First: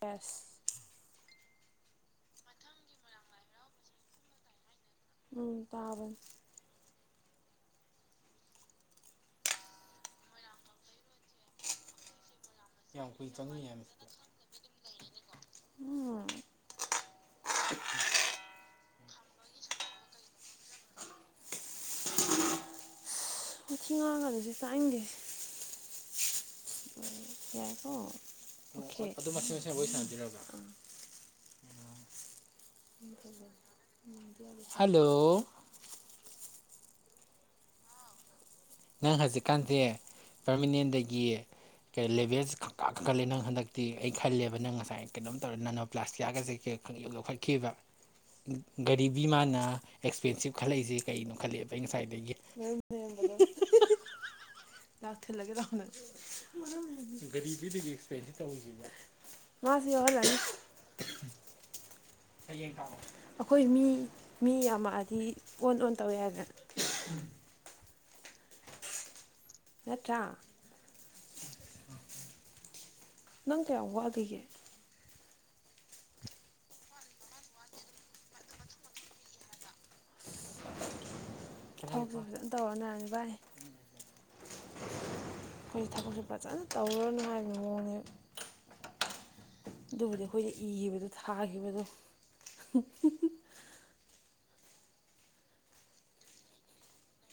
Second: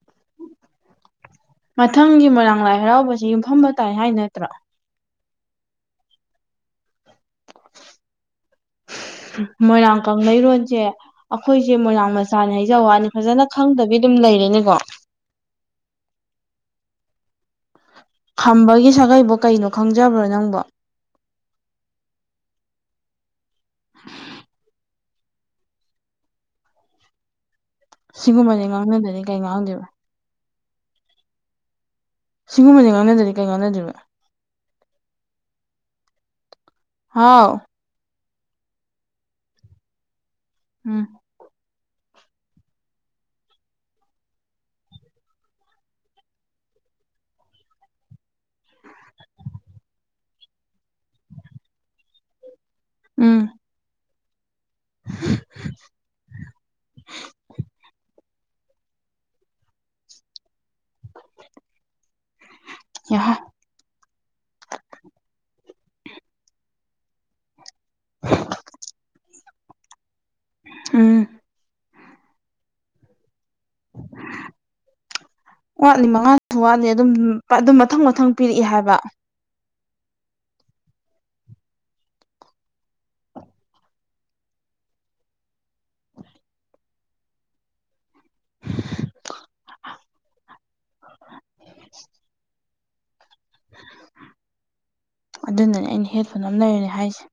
Bus ꯃꯊꯪꯒꯤ ꯃꯣꯏꯔꯥꯡ ꯂꯥꯏ ꯍꯔꯥꯎꯕꯁꯦ ꯌꯨꯝꯐꯝꯕ ꯇꯥꯏ ꯍꯥꯏ ꯅꯠꯇ꯭ꯔꯣ ꯎꯝ ꯇꯥꯕꯅꯤ ꯃꯣꯏꯔꯥꯡ ꯀꯪꯂꯩꯔꯣꯟꯁꯦ ꯑꯩꯈꯣꯏꯁꯦ ꯃꯣꯏꯔꯥꯡ ꯃꯆꯥꯅꯦ ꯍꯩꯖ ꯌꯥꯝ ꯋꯥꯅꯤ ꯀꯨꯏ ꯐꯖꯅ ꯆꯪꯉꯤ ꯍꯥꯏꯕ ꯁꯤꯗ ꯈꯪꯗꯕꯤꯗꯨꯝ ꯂꯩꯔꯦꯅꯦꯀꯣ ꯎꯝ ꯈꯝꯕꯒꯤ ꯁꯥꯒꯩꯕꯨꯣ ꯀꯩꯅꯣ ꯈꯪꯖꯕ꯭ꯔꯣ ꯅꯪꯕꯣ ꯋꯥꯊꯤ ꯉꯥꯡꯒꯅꯨꯁꯦ ꯇꯥꯅꯤꯡꯗꯦ ꯌꯥꯔꯦꯀꯣ ꯁꯤꯒꯨꯝꯕꯁꯦ ꯑꯣꯀꯦ ꯉꯥꯡꯅꯗꯗꯤ ꯑꯗꯨꯝ ꯀꯩ ꯑꯁꯦꯡ ꯑꯁꯦꯡ ꯉꯥꯡꯗꯣꯏꯕ ꯋꯥꯔꯤ ꯁꯥꯥꯟꯅꯁꯤꯔꯕ ꯁꯤꯒꯨꯝꯕꯁꯦ ꯉꯥꯡꯅꯗꯗꯤ ꯀꯩ ꯉꯥꯡꯅꯗꯣꯏꯕ [inaudible] ꯍꯜꯂꯣ ꯍꯥꯎ ꯅꯪ ꯍꯧꯖꯤꯛꯀꯥꯟꯁꯦ ꯎꯝ ꯄꯔꯃꯤꯅꯦꯟꯗꯒꯤ ꯀꯩ ꯂꯦꯚꯦꯜꯁꯦ ꯈꯪꯀꯥ ꯀꯥꯈꯠꯂꯦ ꯅꯪ ꯍꯟꯗꯛꯇꯤ ꯑꯩ ꯈꯜꯂꯦꯕ ꯅꯪ ꯉꯁꯥꯏ ꯀꯩꯅꯣꯝ ꯇꯧꯔꯦ ꯅꯅꯣ ꯄ꯭ꯂꯥꯁꯇꯤꯌꯥꯒꯁꯦ ꯂꯧꯈꯠꯈꯤꯕ ꯒꯥꯔꯤꯕꯤ ꯃꯥꯅ ꯑꯦꯛꯁꯄꯦꯟꯁꯤꯞ ꯈꯜꯂꯛꯏꯁꯦ ꯀꯩꯅꯣ ꯈꯜꯂꯛꯑꯦꯕ ꯑꯩ ꯉꯁꯥꯏꯗꯒꯤ ꯎꯝ [unintelligible] ꯂꯥꯎ ꯊꯤꯜꯂꯒꯦ ꯂꯥꯎ ꯅꯪ ꯒꯔꯤꯕꯤꯗꯥꯒꯤ ꯑꯦꯛꯁꯄꯦꯟꯁ ꯃꯥꯁꯤ ꯌꯥꯎꯍꯜꯂꯅꯨ ꯌꯥꯍꯥ ꯑꯩꯈꯣꯏ ꯃꯤ ꯃꯤ ꯌꯥꯝꯃꯛꯑꯗꯤ ꯑꯣꯟ ꯑꯣꯟ ꯇꯧꯋꯦ ꯍꯥꯏꯅꯦ [unintelligible] ꯅꯠꯇ꯭ꯔ ꯎꯝ ꯅꯪ ꯀꯌꯥꯝ ꯋꯥꯠꯂꯤꯒꯦ ꯋꯥꯠꯂꯤ ꯃꯉꯥꯁꯨ ꯋꯥꯠꯂꯤ ꯑꯗꯨꯝ ꯑꯗꯨꯝ ꯃꯊꯪ ꯃꯊꯪ ꯄꯤꯔꯛꯏ ꯍꯥꯏꯕ ꯊꯕꯛꯄꯨ ꯐꯖꯅ ꯇꯧꯔ [unintelligible] [unintelligible] ꯈꯣꯏꯁꯨ ꯊꯕꯛꯁꯨ ꯐꯖꯅ ꯇꯧꯔꯅꯨ ꯍꯥꯏꯕꯒꯤ ꯃꯑꯣꯡꯅꯦ ꯑꯗꯨꯕꯨꯗꯤ ꯑꯩꯈꯣꯏꯗ ꯏꯒꯤꯕꯗꯣ ꯊꯥꯈꯤꯕꯗꯣ [unintelligible] ꯑꯗꯨꯅꯅꯦ ꯑꯩꯅ ꯍꯦꯠ ꯐꯣꯟ ꯑꯃ ꯂꯩꯔꯅꯦ ꯍꯥꯏꯁꯦ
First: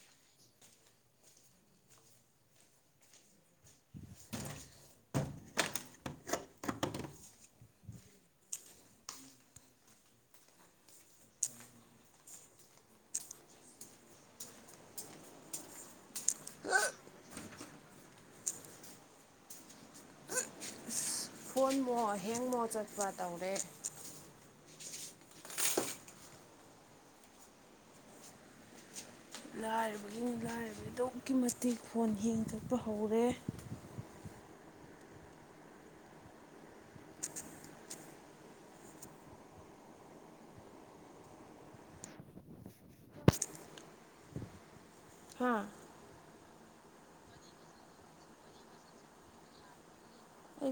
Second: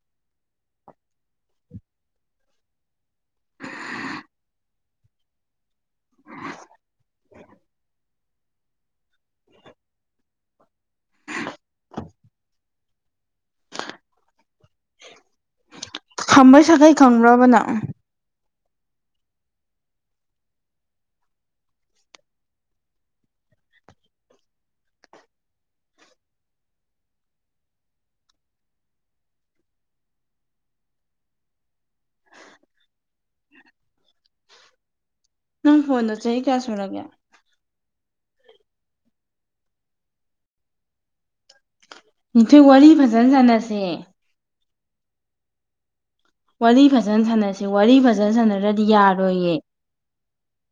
ꯈꯝꯕꯩ ꯁꯥꯒꯩ ꯈꯪꯕꯔꯕ ꯅꯪ ꯀꯣꯟꯃꯣ ꯍꯦꯡꯃꯣ ꯆꯠꯄ ꯇꯧꯔꯦ ꯂꯥꯏꯔꯕꯒꯤꯅꯤ ꯂꯥꯏꯔꯕꯗꯤ ꯑꯗꯨꯛꯀꯤ ꯃꯇꯤꯛ ꯐꯣꯟ ꯍꯦꯡ ꯆꯠꯄ ꯍꯧꯔꯦ ꯅꯪ ꯐꯣꯟꯗꯣ ꯆꯍꯤ ꯀꯌꯥ ꯁꯨꯔꯒꯦ ꯅꯤꯡꯊꯣꯏ ꯋꯥꯔꯤ ꯐꯖꯟ ꯁꯥꯟꯅꯁꯦ ꯍꯥ ꯋꯥꯔꯤ ꯐꯖꯅ ꯁꯥꯟꯅꯁꯤ ꯋꯥꯔꯤ ꯐꯖꯅ ꯁꯥꯟꯅꯔꯗꯤ ꯌꯥꯔꯣꯏꯌꯦ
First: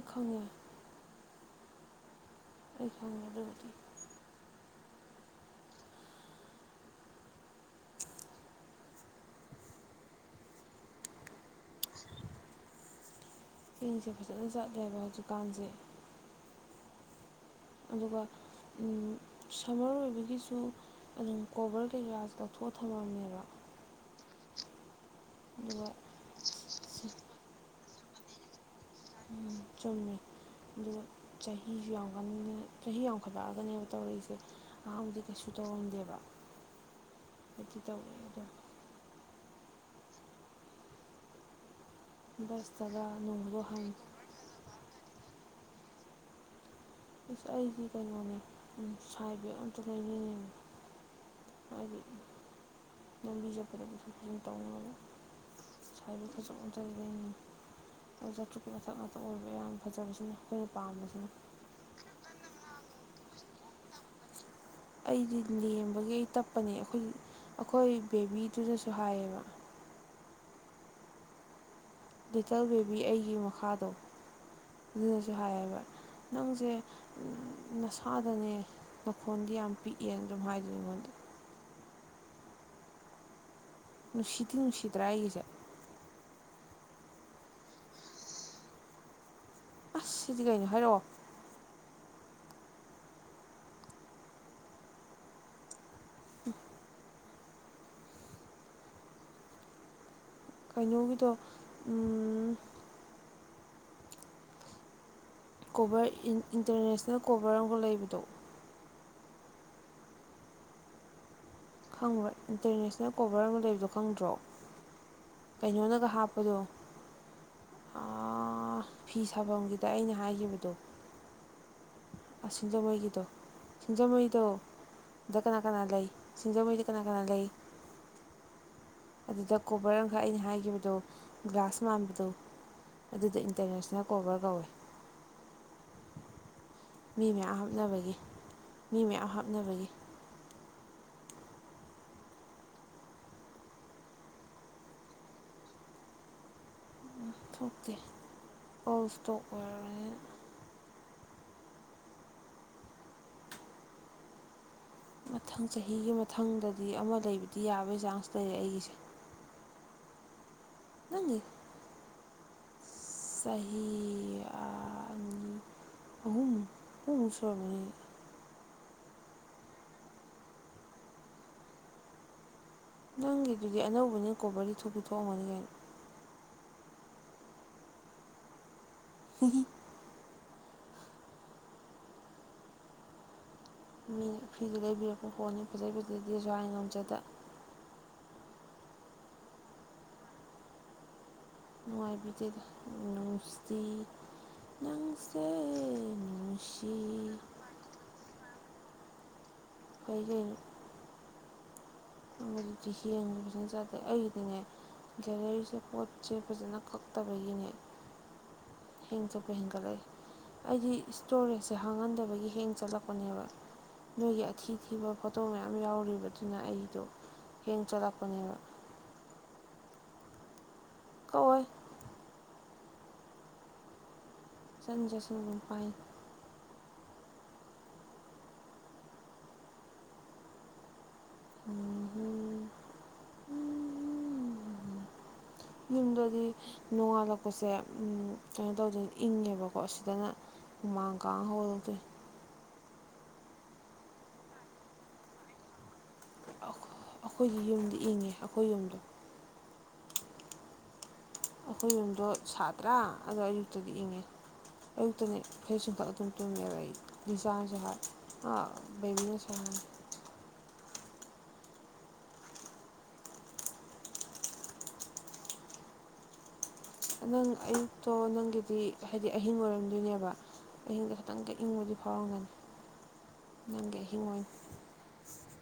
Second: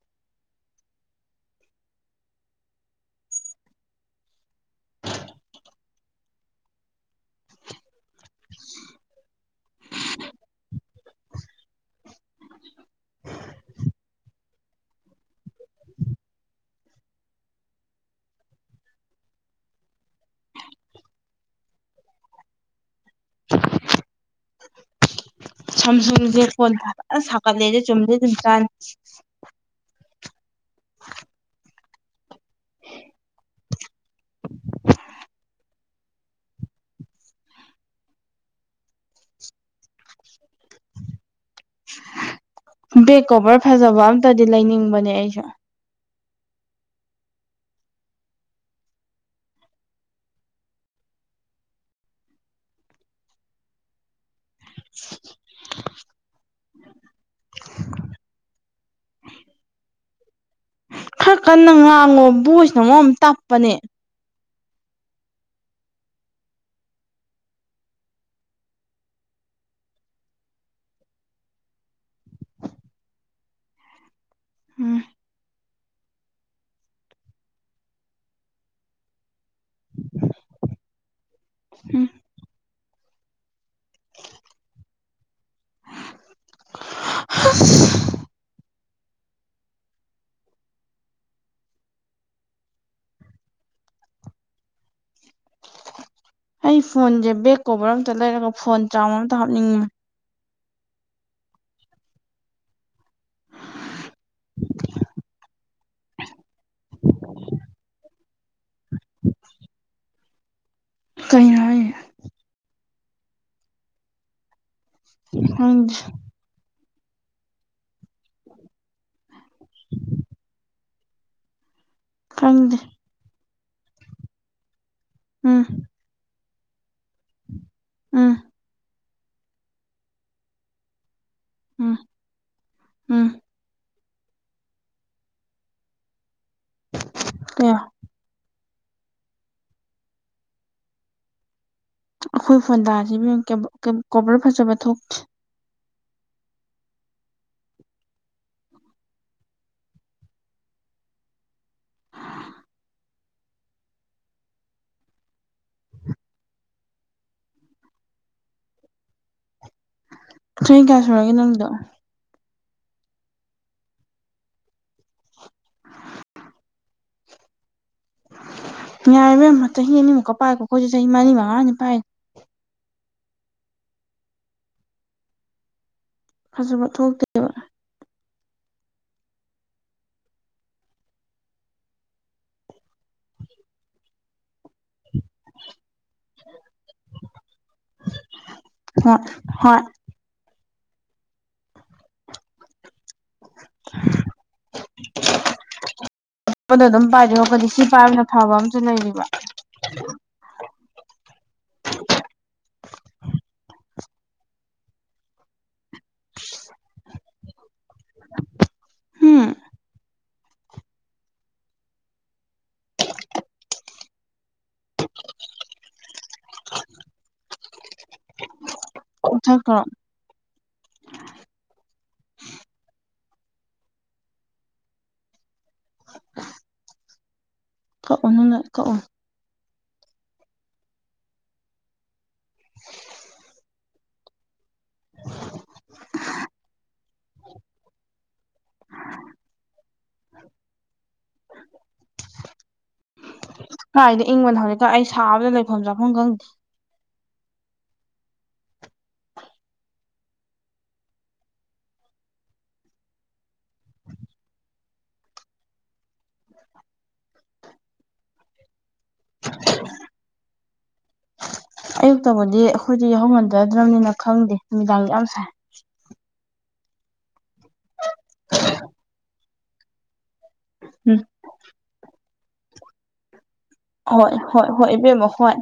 ꯈꯪꯉꯦ ꯑꯩ ꯈꯪꯉꯦ ꯑꯗꯨꯕꯨꯗꯤ ꯆꯦꯡꯁꯦ ꯐꯖꯅ ꯆꯠꯂꯦꯕ ꯗꯨꯀꯥꯟꯁꯦ ꯑꯗꯨꯒ ꯁꯝꯃꯔ ꯑꯣꯏꯕꯒꯤꯁꯨ ꯑꯗꯨꯝ ꯀꯣꯕꯔ ꯀꯩꯀꯥ ꯂꯧꯊꯣꯛ ꯄꯊ ꯑꯃꯅꯦꯕ [unintelligible] ꯑꯗꯨꯒ ꯁꯝ ꯁꯨꯝꯁꯦ ꯐꯣꯟ ꯁꯥꯒꯠꯂꯦꯗꯦ ꯆꯨꯝꯗꯦ ꯑꯗꯨꯝ ꯆꯥꯅꯤ ꯎꯝ ꯆꯨꯝꯃꯤ ꯑꯗꯨꯒ ꯆꯍꯤ ꯌꯥꯎ ꯆꯍꯤ ꯌꯥꯝꯈꯠꯂꯛꯑꯒꯅꯦꯕ ꯇꯧꯔꯛꯏꯁꯦ ꯑꯍꯥꯡꯥꯟꯕꯕꯨꯗꯤ ꯀꯩꯁꯨ ꯇꯧꯔꯝꯗꯦꯕ ꯍꯥꯏꯗꯤ ꯇꯧꯋꯦ ꯑꯗꯣ ꯕꯁꯇꯒ ꯕꯦꯛ ꯅꯣꯡꯃꯗꯣ ꯀꯣꯕꯔ ꯐꯖꯕ ꯍꯪꯉꯤ ꯑꯝꯇꯗꯤ ꯂꯩꯅꯤꯡꯕꯅꯦ ꯑꯩꯁꯨ ꯏꯁꯁ ꯑꯩꯗꯤ ꯀꯩꯅꯣꯅꯦ ꯁꯥꯏꯕꯦꯛ ꯑꯝꯇ ꯂꯩꯅꯤꯡꯉꯕ ꯍꯥꯏꯗꯤ ꯂꯝꯕꯤꯖꯠꯄꯗꯕꯨꯁꯨꯨꯝ ꯐꯖꯅ ꯇꯧꯅꯕꯒ ꯁꯥꯏꯗ ꯈꯖꯛꯅ ꯆ ꯑꯗꯨ ꯆꯇ꯭ꯔꯨꯀꯤ ꯃꯊꯛ ꯃꯊꯛ ꯑꯣꯏꯕ ꯌꯥꯝ ꯐꯖꯕꯁꯤꯅ ꯑꯩꯈꯣꯏꯅ ꯄꯥꯝꯕꯁꯦ ꯈꯔ ꯀꯟꯅ ꯉꯥꯡꯉꯣ ꯚꯣꯏꯁꯅ ꯑꯃ ꯇꯞꯄꯅꯦ ꯑꯩꯗꯤ ꯂꯦꯝꯕꯒꯤ ꯑꯩ ꯇꯞꯄꯅꯦ ꯑꯩꯈꯣꯏ ꯑꯩꯈꯣꯏ ꯕꯦꯕꯤꯗꯨꯗꯁꯨ ꯍꯥꯏꯌꯦꯕ [unintelligible] ꯂꯤꯇꯜ ꯕꯦꯕꯤ ꯑꯩꯒꯤ ꯃꯈꯥꯗꯣ ꯎꯝ ꯑꯗꯨꯅꯁꯨ ꯍꯥꯏꯌꯦꯕ ꯅꯪꯁꯦ ꯅꯁꯥꯗꯅꯦ ꯂꯧꯈꯣꯟꯗꯤ ꯌꯥꯝ ꯄꯤꯛꯑꯦꯅ ꯑꯗꯨꯝ ꯍꯥꯏꯗꯅꯤ ꯑꯩꯉꯣꯟꯗ ꯎꯝ ꯅꯨꯡꯁꯤꯗꯤꯤ ꯅꯨꯡꯁꯤꯗ꯭ꯔꯥ ꯑꯩꯒꯤꯁꯦ ꯍꯁ ꯑꯁ ꯁꯤꯗꯤ ꯀꯩꯅꯣ ꯍꯥꯏꯔꯛꯑꯣ ꯑꯩ ꯐꯣꯟꯁꯦ ꯕꯦꯛ ꯀꯣꯕꯔ ꯑꯃꯝꯇ ꯂꯩꯔꯒ ꯐꯣꯟ ꯆꯥꯝꯃ ꯑꯝꯇ ꯍꯥꯞꯅꯤꯡꯉꯤꯦ ꯀꯩꯅꯣꯒꯤꯗ ꯀꯣꯚꯔ ꯏꯟꯇꯔꯅꯦꯁꯅꯦꯜ ꯀꯣꯕꯔ ꯑꯃꯒ ꯂꯩꯕꯗꯣ ꯀꯩꯅꯣ ꯍꯥꯏꯁꯦ ꯈꯪꯕ꯭ꯔ ꯏꯟꯇꯔꯅꯦꯁꯅꯦꯜ ꯀꯣꯚꯔ ꯑꯃ ꯂꯩꯕꯗꯣ ꯈꯪꯗ꯭ꯔꯣ ꯈꯪꯗꯦ ꯀꯩꯅꯣꯅꯒ ꯍꯥꯞꯄꯗꯣ [unintelligible] ꯐꯤ ꯁꯥꯐꯝꯒꯤꯗ ꯑꯩꯅ ꯍꯥꯏꯈꯤꯕꯗꯣ ꯈꯪꯗꯦ ꯁꯤꯡꯖꯃꯩꯒꯤꯗꯣ ꯁꯤꯡꯖꯃꯩꯗꯣꯗ ꯀꯅꯥ ꯎꯝ ꯀꯅꯥ ꯂꯩ ꯁꯤꯡꯖꯃꯩ ꯀꯅꯥ ꯀꯅꯥ ꯂꯩ ꯎꯝ ꯑꯗꯨꯗ ꯀꯣꯕꯔ ꯑꯃꯈꯛ ꯑꯩꯅ ꯍꯥꯏꯈꯤꯕꯗꯣ ꯒ꯭ꯂꯥꯁ ꯎꯝ ꯃꯥꯟꯕꯗꯣ ꯎꯝ ꯑꯗꯨꯗ ꯏꯟꯇꯔꯅꯦꯁꯅꯦꯜ ꯀꯣꯚꯔ ꯀꯧꯋꯦ ꯃꯤ ꯃꯌꯥꯝ ꯑꯦ ꯍꯥꯞꯅꯕꯒꯤ ꯃꯤ ꯃꯌꯥꯝ ꯍꯥꯞꯅꯕꯒꯤ ꯑꯩꯈꯣꯏ ꯐꯣꯟꯗꯥꯁꯤ ꯀꯣꯕꯔ ꯐꯖꯕ ꯊꯣꯛꯇꯦ ꯊꯣꯛꯣꯛꯇꯦ ꯄꯥꯎ ꯏꯁꯇꯣꯛ ꯑꯣꯏꯔꯅꯦ ꯑ ꯃꯊꯪ ꯆꯍꯤꯒꯤ ꯃꯊꯪꯗꯗꯤ ꯑꯃ ꯂꯩꯕꯗꯤ ꯌꯥꯕꯒꯤ ꯆꯥꯟꯁ ꯂꯩꯔ ꯑꯩꯒꯤꯁꯦ ꯆꯍꯤꯣꯏ ꯀꯌꯥ ꯁꯨꯔꯒꯦ ꯅꯪꯒꯤ ꯅꯪꯗꯣ ꯆꯍꯤ ꯑ [unintelligible] ꯁ ꯃ [unintelligible] ꯌꯥꯔꯤꯕꯩ ꯑꯃ ꯆꯍꯤ ꯑꯅꯤꯃꯨꯛꯀ ꯄꯥꯏꯀꯣ ꯑꯩꯈꯣꯏꯁꯨ ꯆꯍꯤ ꯃꯔꯤ ꯃꯉꯥꯅꯤ ꯄꯥꯏ ꯅꯪꯒꯤꯗꯨꯗꯤ ꯑꯅꯧꯕꯅꯤ ꯀꯣꯕꯔꯗꯤ ꯊꯨꯕꯤ ꯊꯣꯛꯣꯛꯑꯝꯃꯅꯤ ꯀꯅ ꯐꯖꯕ ꯊꯣꯛꯇꯦꯕ ꯍ ꯃꯤꯅ ꯐꯤꯗꯨ ꯂꯩꯕꯤꯔꯛꯄ ꯐꯣꯟꯅꯤ ꯐꯖꯩ ꯐꯖꯗꯤꯁꯨ ꯍꯥꯏ ꯉꯝꯖꯗ ꯍꯣꯏ ꯍꯣꯏ ꯃꯅꯨꯡꯉꯥꯏꯕꯤꯗꯦꯜ ꯃꯁꯇꯤ ꯅꯪꯁꯦ ꯑꯇꯣꯄꯗꯣ ꯅꯨꯡꯁꯤ ꯑꯗꯨꯝ ꯄꯥꯏꯗꯤ ꯈꯣꯠꯄꯗꯤ ꯁꯤ ꯄꯥꯏꯕꯅ ꯐꯕ ꯑꯝꯨ ꯂꯩꯔꯤꯕ ꯀꯩꯒꯤ ꯑꯗꯨꯗꯤ ꯍꯡꯉꯕꯁꯨꯅ ꯆꯥꯗꯦ ꯑꯩꯗꯤꯅꯦ ꯒꯦꯂꯔꯤꯁꯦ ꯄꯣꯠꯁꯦ ꯐꯖꯅ ꯀꯛꯇꯕꯒꯤꯅꯦ ꯍꯤꯡ ꯆ ꯀ ꯍꯨꯝ ꯍꯤꯡꯒ ꯂꯩꯦ ꯑꯩꯗꯤ ꯏꯁꯇꯣꯔꯦꯖꯁꯦ ꯍꯥꯡꯍꯟꯗꯕꯒꯤ ꯍꯦꯡ ꯆꯠꯂꯛꯄꯅꯦꯕ ꯅꯣꯏꯒꯤ ꯑꯊꯤꯊꯤꯕ ꯐꯣꯇꯣ ꯃꯌꯥꯝ ꯌꯥꯎꯔꯤꯕꯗꯨꯅ ꯑꯩ ꯗꯣ ꯍꯡ ꯆꯂꯛꯄꯅꯤꯕ ꯑꯣꯛꯊꯈꯣ ꯀꯛ ꯑꯣꯏ ꯆꯟꯖꯁꯟ ꯉꯄꯥꯏ ꯀꯛꯑꯣ ꯅꯪꯅ ꯀꯛꯑꯣ ꯎꯝ ꯍꯝ ꯌꯨꯝꯗꯗꯤ ꯅꯣꯡꯉꯥꯜꯂꯛꯄꯁꯦ ꯎꯝ ꯀꯩꯅꯣ ꯇꯧꯗꯅ ꯏꯪꯉꯦꯕꯀꯣ ꯁꯤꯗꯅ ꯎꯃ ꯀꯥꯡ ꯍꯧꯔꯗꯣꯏꯟ ꯀꯥꯏꯗ ꯏꯪꯕꯅ ꯍꯧꯖꯤꯛꯇ ꯑꯩ ꯁꯥꯕꯗ ꯂꯩꯐꯝ ꯆꯥꯐꯝ ꯈꯪꯗꯦ ꯑꯈꯣꯏꯒꯤ ꯌꯨꯝꯗꯤ ꯏꯪꯉꯦ ꯑꯈꯣꯏ ꯌꯨꯝꯗꯣ ꯑꯩꯈꯣꯏ ꯌꯨꯝꯗꯣ ꯁꯥꯠꯇ꯭ꯔꯥ ꯑꯗꯣ ꯑꯌꯨꯛꯇꯗꯤ ꯏꯪꯉꯦ ꯑꯌꯨꯛꯇꯅꯦ ꯐꯩꯖꯨꯞ ꯆꯤꯡꯈꯠꯂ ꯑꯗꯨꯝ ꯇꯨꯃꯦꯕꯥ ꯑꯩ ꯂꯤꯆꯥ ꯅꯁꯨ ꯍꯥꯏ ꯕꯦꯕꯤꯅꯁꯨ ꯍꯥꯏ [inaudible] ꯑꯌꯨꯛꯇꯕꯨꯗꯤ ꯑꯩꯈꯣꯏꯗꯤ ꯌꯥꯎꯍꯧꯃꯟꯗꯗ꯭ꯔꯝꯅꯤꯅ ꯈꯪꯗꯦ ꯅꯨꯃꯤꯗꯥꯡꯗꯤ ꯌꯥꯝ ꯁꯥꯏ ꯅꯪ ꯑꯌꯨꯛꯇꯣ ꯅꯪꯒꯤꯗꯤ ꯍꯥꯏꯗꯤ ꯑꯍꯤꯡ ꯑꯣꯏꯔꯝꯗꯣꯏꯅꯦꯕ ꯑꯍꯤꯡꯁꯦ ꯎꯝ ꯈꯤꯇꯪ ꯏꯪꯕꯗꯤ ꯐꯥꯎꯔꯝꯒꯅꯤ ꯅꯪꯒꯤ ꯑꯍꯤꯡ ꯍꯣꯏ ꯑꯣꯏꯅ ꯍꯣꯏ ꯍꯣꯏ ꯏꯕꯦꯝꯃꯣ ꯍꯣꯏ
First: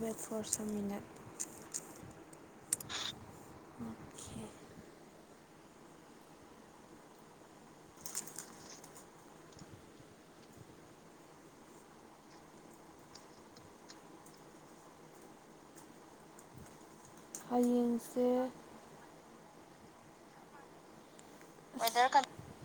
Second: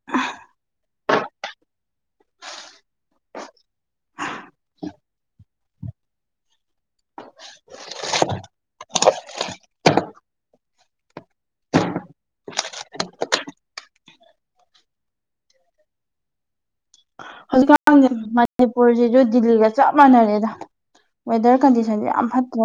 ꯋꯦꯠ ꯐꯣꯔ ꯁꯝ ꯃꯤꯅꯠ ꯑꯣꯈꯦ ꯍꯧꯖꯤꯛꯀꯥꯟꯁꯦ ꯍꯌꯦꯡꯁꯦ ꯃꯅꯤꯄꯨꯔꯁꯤꯁꯨ ꯗꯤꯜꯂꯤꯒ ꯆꯞ ꯃꯥꯟꯅꯔꯦꯗ ꯋꯦꯗꯔ ꯑꯁ ꯀꯟꯗꯤꯁꯟꯁꯨ ꯌꯥꯝ ꯐꯠꯇ꯭ꯔꯦ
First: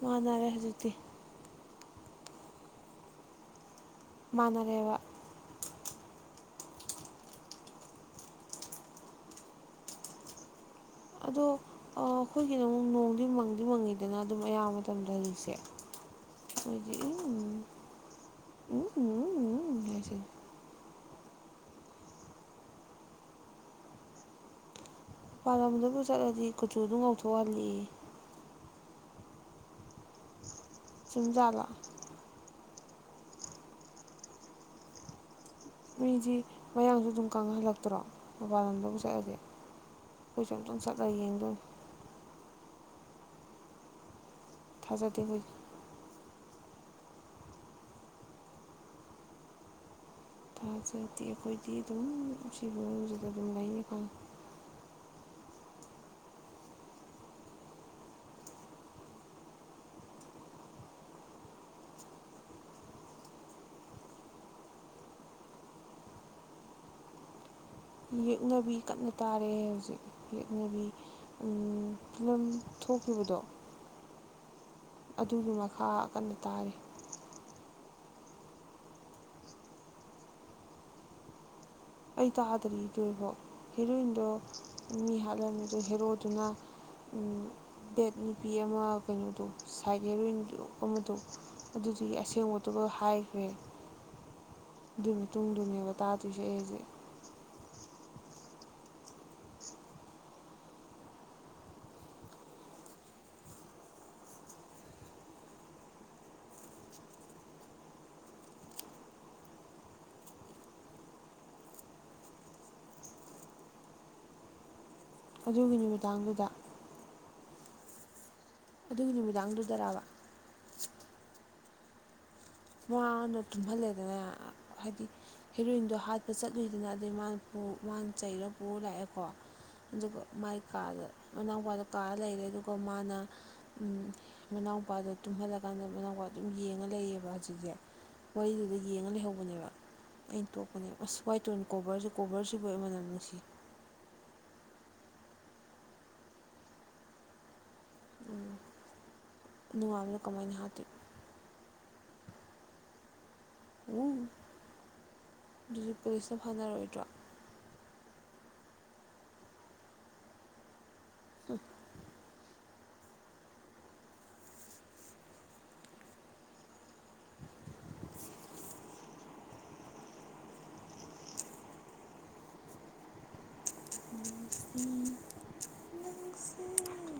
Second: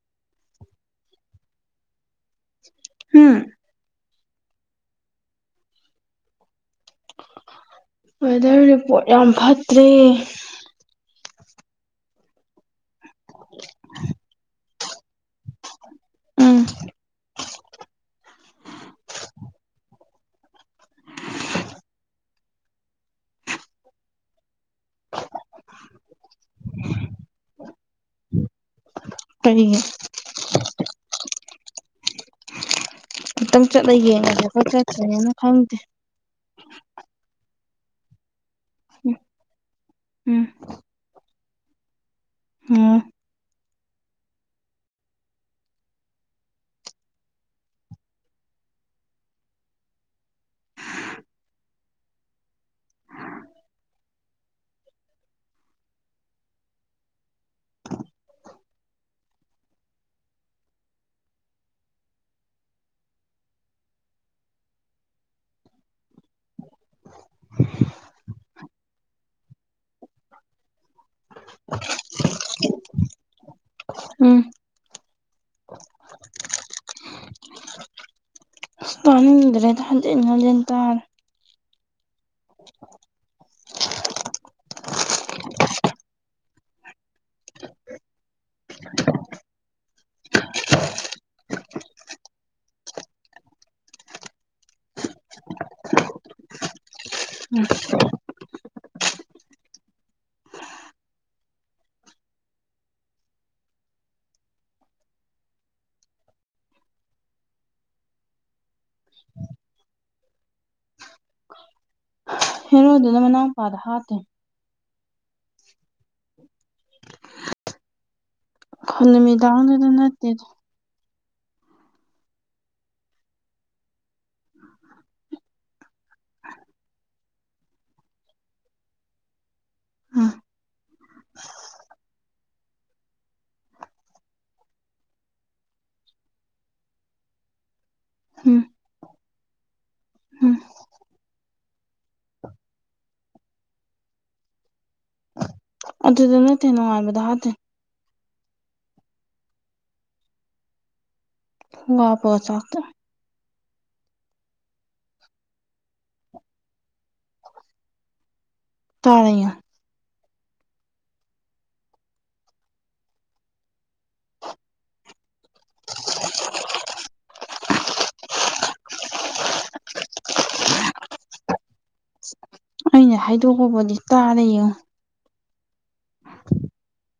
ꯃꯥꯟꯅꯔꯦ ꯍꯧꯖꯤꯛꯇꯤ ꯍꯨꯝ ꯃꯥꯅꯔꯦꯕ ꯋꯦꯗꯔ ꯔꯤꯄꯣꯠ ꯌꯥꯝ ꯐꯠꯇ꯭ꯔꯦ ꯑꯣ ꯑꯩꯈꯣꯏꯒꯤꯅ ꯑꯃꯨꯛ ꯅꯣꯡꯗꯤ ꯃꯪꯗꯤ ꯃꯪꯉꯤꯗꯅ ꯑꯗꯨꯝ ꯑꯌꯥꯝꯕ ꯃꯇꯝꯗ ꯍꯔꯤꯁꯦ ꯍꯧ ꯎꯝ ꯎꯝ ꯎꯝ ꯎꯝ ꯎꯝ ꯍꯥꯏꯁꯤꯟ ꯄꯥꯟꯂꯝꯗꯕꯨ ꯆꯠꯂꯗꯤ ꯀꯨꯆꯨꯗꯨ ꯉꯧꯊꯣꯛꯑ ꯍꯜꯂꯛꯑꯦꯌꯦ ꯑꯩ ꯆꯨꯝꯖꯥꯠꯂꯥ ꯑꯝꯇꯪ ꯆꯠꯂ ꯌꯦꯡꯉꯒꯦ ꯈꯣꯏ ꯆꯠꯇꯔꯤꯝꯅꯤꯅ ꯈꯪꯗꯦ ꯃꯤꯗꯤ ꯃꯌꯥꯡꯁꯨ ꯑꯗꯨꯝ ꯀꯪꯍꯜꯂꯛꯇ꯭ꯔꯣ ꯃꯣꯕꯥꯏꯜ ꯅꯝꯕꯔꯕꯨ ꯆꯠꯂꯗꯤ ꯎꯝ ꯀꯈꯣꯏꯁꯨ ꯑꯨꯇꯪ ꯆꯠꯂꯒ ꯌꯦꯡꯗꯣꯏ ꯍꯨꯝ ꯊꯖꯗꯤꯗꯦ ꯈꯣꯏꯗꯤ ꯊꯥꯖꯗꯤ ꯑꯩꯈꯣꯏꯗꯤ ꯑꯗꯨꯝ ꯁꯤꯕꯁꯤꯗ ꯑꯗꯨꯝ ꯂꯩꯅꯤꯀꯣ ꯌꯦꯛꯅꯕꯤ ꯀꯅ ꯇꯥꯔꯦ ꯑꯩ ꯍꯧꯖꯤꯛ ꯌꯦꯛꯅꯕꯤ ꯐꯤꯂꯝ ꯊꯣ ꯊꯣꯛꯈꯤꯕꯗꯣ ꯎꯝ ꯑꯗꯨꯒꯤ ꯃꯈꯥ ꯀꯟꯅ ꯇꯥꯔꯤ ꯏꯁꯇꯅꯤꯡꯗꯔ꯭ꯦꯗ ꯍꯟꯖꯤꯟ ꯍꯟꯖꯤꯟ ꯇꯥꯔꯦ ꯑꯩ ꯇꯥꯗꯔꯤ ꯂꯣꯏꯐꯥꯎ ꯍꯦꯔꯣꯏꯟꯗꯣ ꯃꯤ ꯍꯥꯠꯂꯝꯃꯤ ꯑꯗꯣ ꯍꯦꯔꯣꯗꯨꯅ ꯎꯝ ꯕꯦꯠ ꯅꯨꯄꯤ ꯑꯃ ꯀꯩꯅꯣꯗꯣ ꯁꯥꯏꯠ ꯍꯦꯔꯣꯏꯟ ꯑꯃꯗꯣ ꯑꯗꯨꯗꯨꯒꯤ ꯑꯁꯦꯡꯕꯇꯣ ꯍꯥꯏ ꯈꯔ꯭ꯦ [inaudible] ꯑꯗꯨꯅꯦ ꯇꯨꯡꯗꯨꯅꯦꯕ ꯇꯥꯗꯣꯏꯁꯦ ꯑꯩꯁꯦ ꯍꯧꯖꯤꯛ ꯃꯣꯗꯅꯥ ꯃꯅꯥꯎꯄꯥꯗꯣ ꯍꯥꯞꯇꯦ ꯑꯗꯨꯒꯤ ꯅꯨꯃꯤꯗꯥꯡꯗꯨꯗ ꯑꯗꯨꯒꯤ ꯍꯃꯤꯗꯥꯎꯗꯗ ꯅꯨꯃꯤꯗꯥꯡꯗꯨꯗꯔꯕ ꯅꯠꯇꯦꯔ ꯃꯥꯅ ꯇꯨꯝꯍꯜꯂꯦꯗꯅ ꯍꯥꯏꯗꯤ ꯍꯦꯔꯣꯏꯟꯗꯣ ꯍꯥꯠꯄ ꯆꯠꯂꯨꯏꯗꯅ ꯑꯗꯨꯗꯩ ꯃꯥꯅ ꯋꯥꯟ ꯆꯩꯔ ꯄꯨ ꯂꯥꯛꯑꯦꯀꯣ ꯑꯗꯨꯒ ꯎꯝ ꯃꯥꯏ ꯀꯥꯗ ꯃꯅꯥꯎꯄꯥꯗ ꯀꯥꯔ ꯂꯩꯔꯦ ꯑꯗꯨꯒ ꯀꯣ ꯃꯥꯅ ꯃꯅꯥꯎꯄꯥꯗꯣ ꯇꯨꯝꯍꯜꯂꯀꯥꯟꯗ ꯃꯅꯥꯎꯄꯥ ꯑꯗꯨꯝ ꯌꯦꯡꯉ ꯂꯩꯌꯦꯕ ꯑꯣ ꯁꯤꯁꯦ ꯎꯝ ꯋꯥꯔꯤꯗꯨꯗ ꯌꯦꯡꯉ ꯂꯩꯍꯧꯕꯅꯦꯕ ꯑꯩꯅ ꯎꯝ ꯇꯣꯛꯄꯅꯦꯕ ꯑꯁ ꯋꯥꯏ ꯇꯣꯏ ꯀꯣꯕꯔꯁ ꯀꯣꯕꯔꯁꯤꯕꯨ ꯑꯩꯟꯅ ꯅꯨꯡꯁꯤ ꯑꯇꯩ ꯅꯅꯅꯨꯡꯉ ꯍꯥꯦ ꯅꯨꯡꯉꯕꯅ ꯀꯃꯥꯏꯅ ꯍꯥꯏꯗꯤ ꯋꯥꯄ ꯆꯥꯛ ꯎꯝ ꯑꯗꯨ ꯄꯁ ꯐꯥꯟꯅꯔꯣꯏ ꯗꯔꯣ꯫ ꯇꯥꯔ ꯑ ꯑꯩꯅ ꯍꯥꯏꯗꯣꯛꯕꯗꯤ ꯎꯝ [inaudible]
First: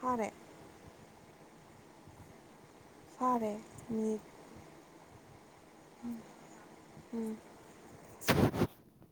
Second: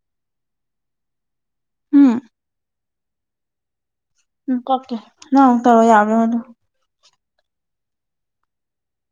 ꯐꯔꯦ ꯎꯝ ꯐꯔꯦ ꯃꯤ ꯎ ꯀꯀ ꯅꯨ ꯇꯔꯣ ꯌꯥꯕꯔꯥ ꯌꯦꯡꯃꯣ ꯎꯝ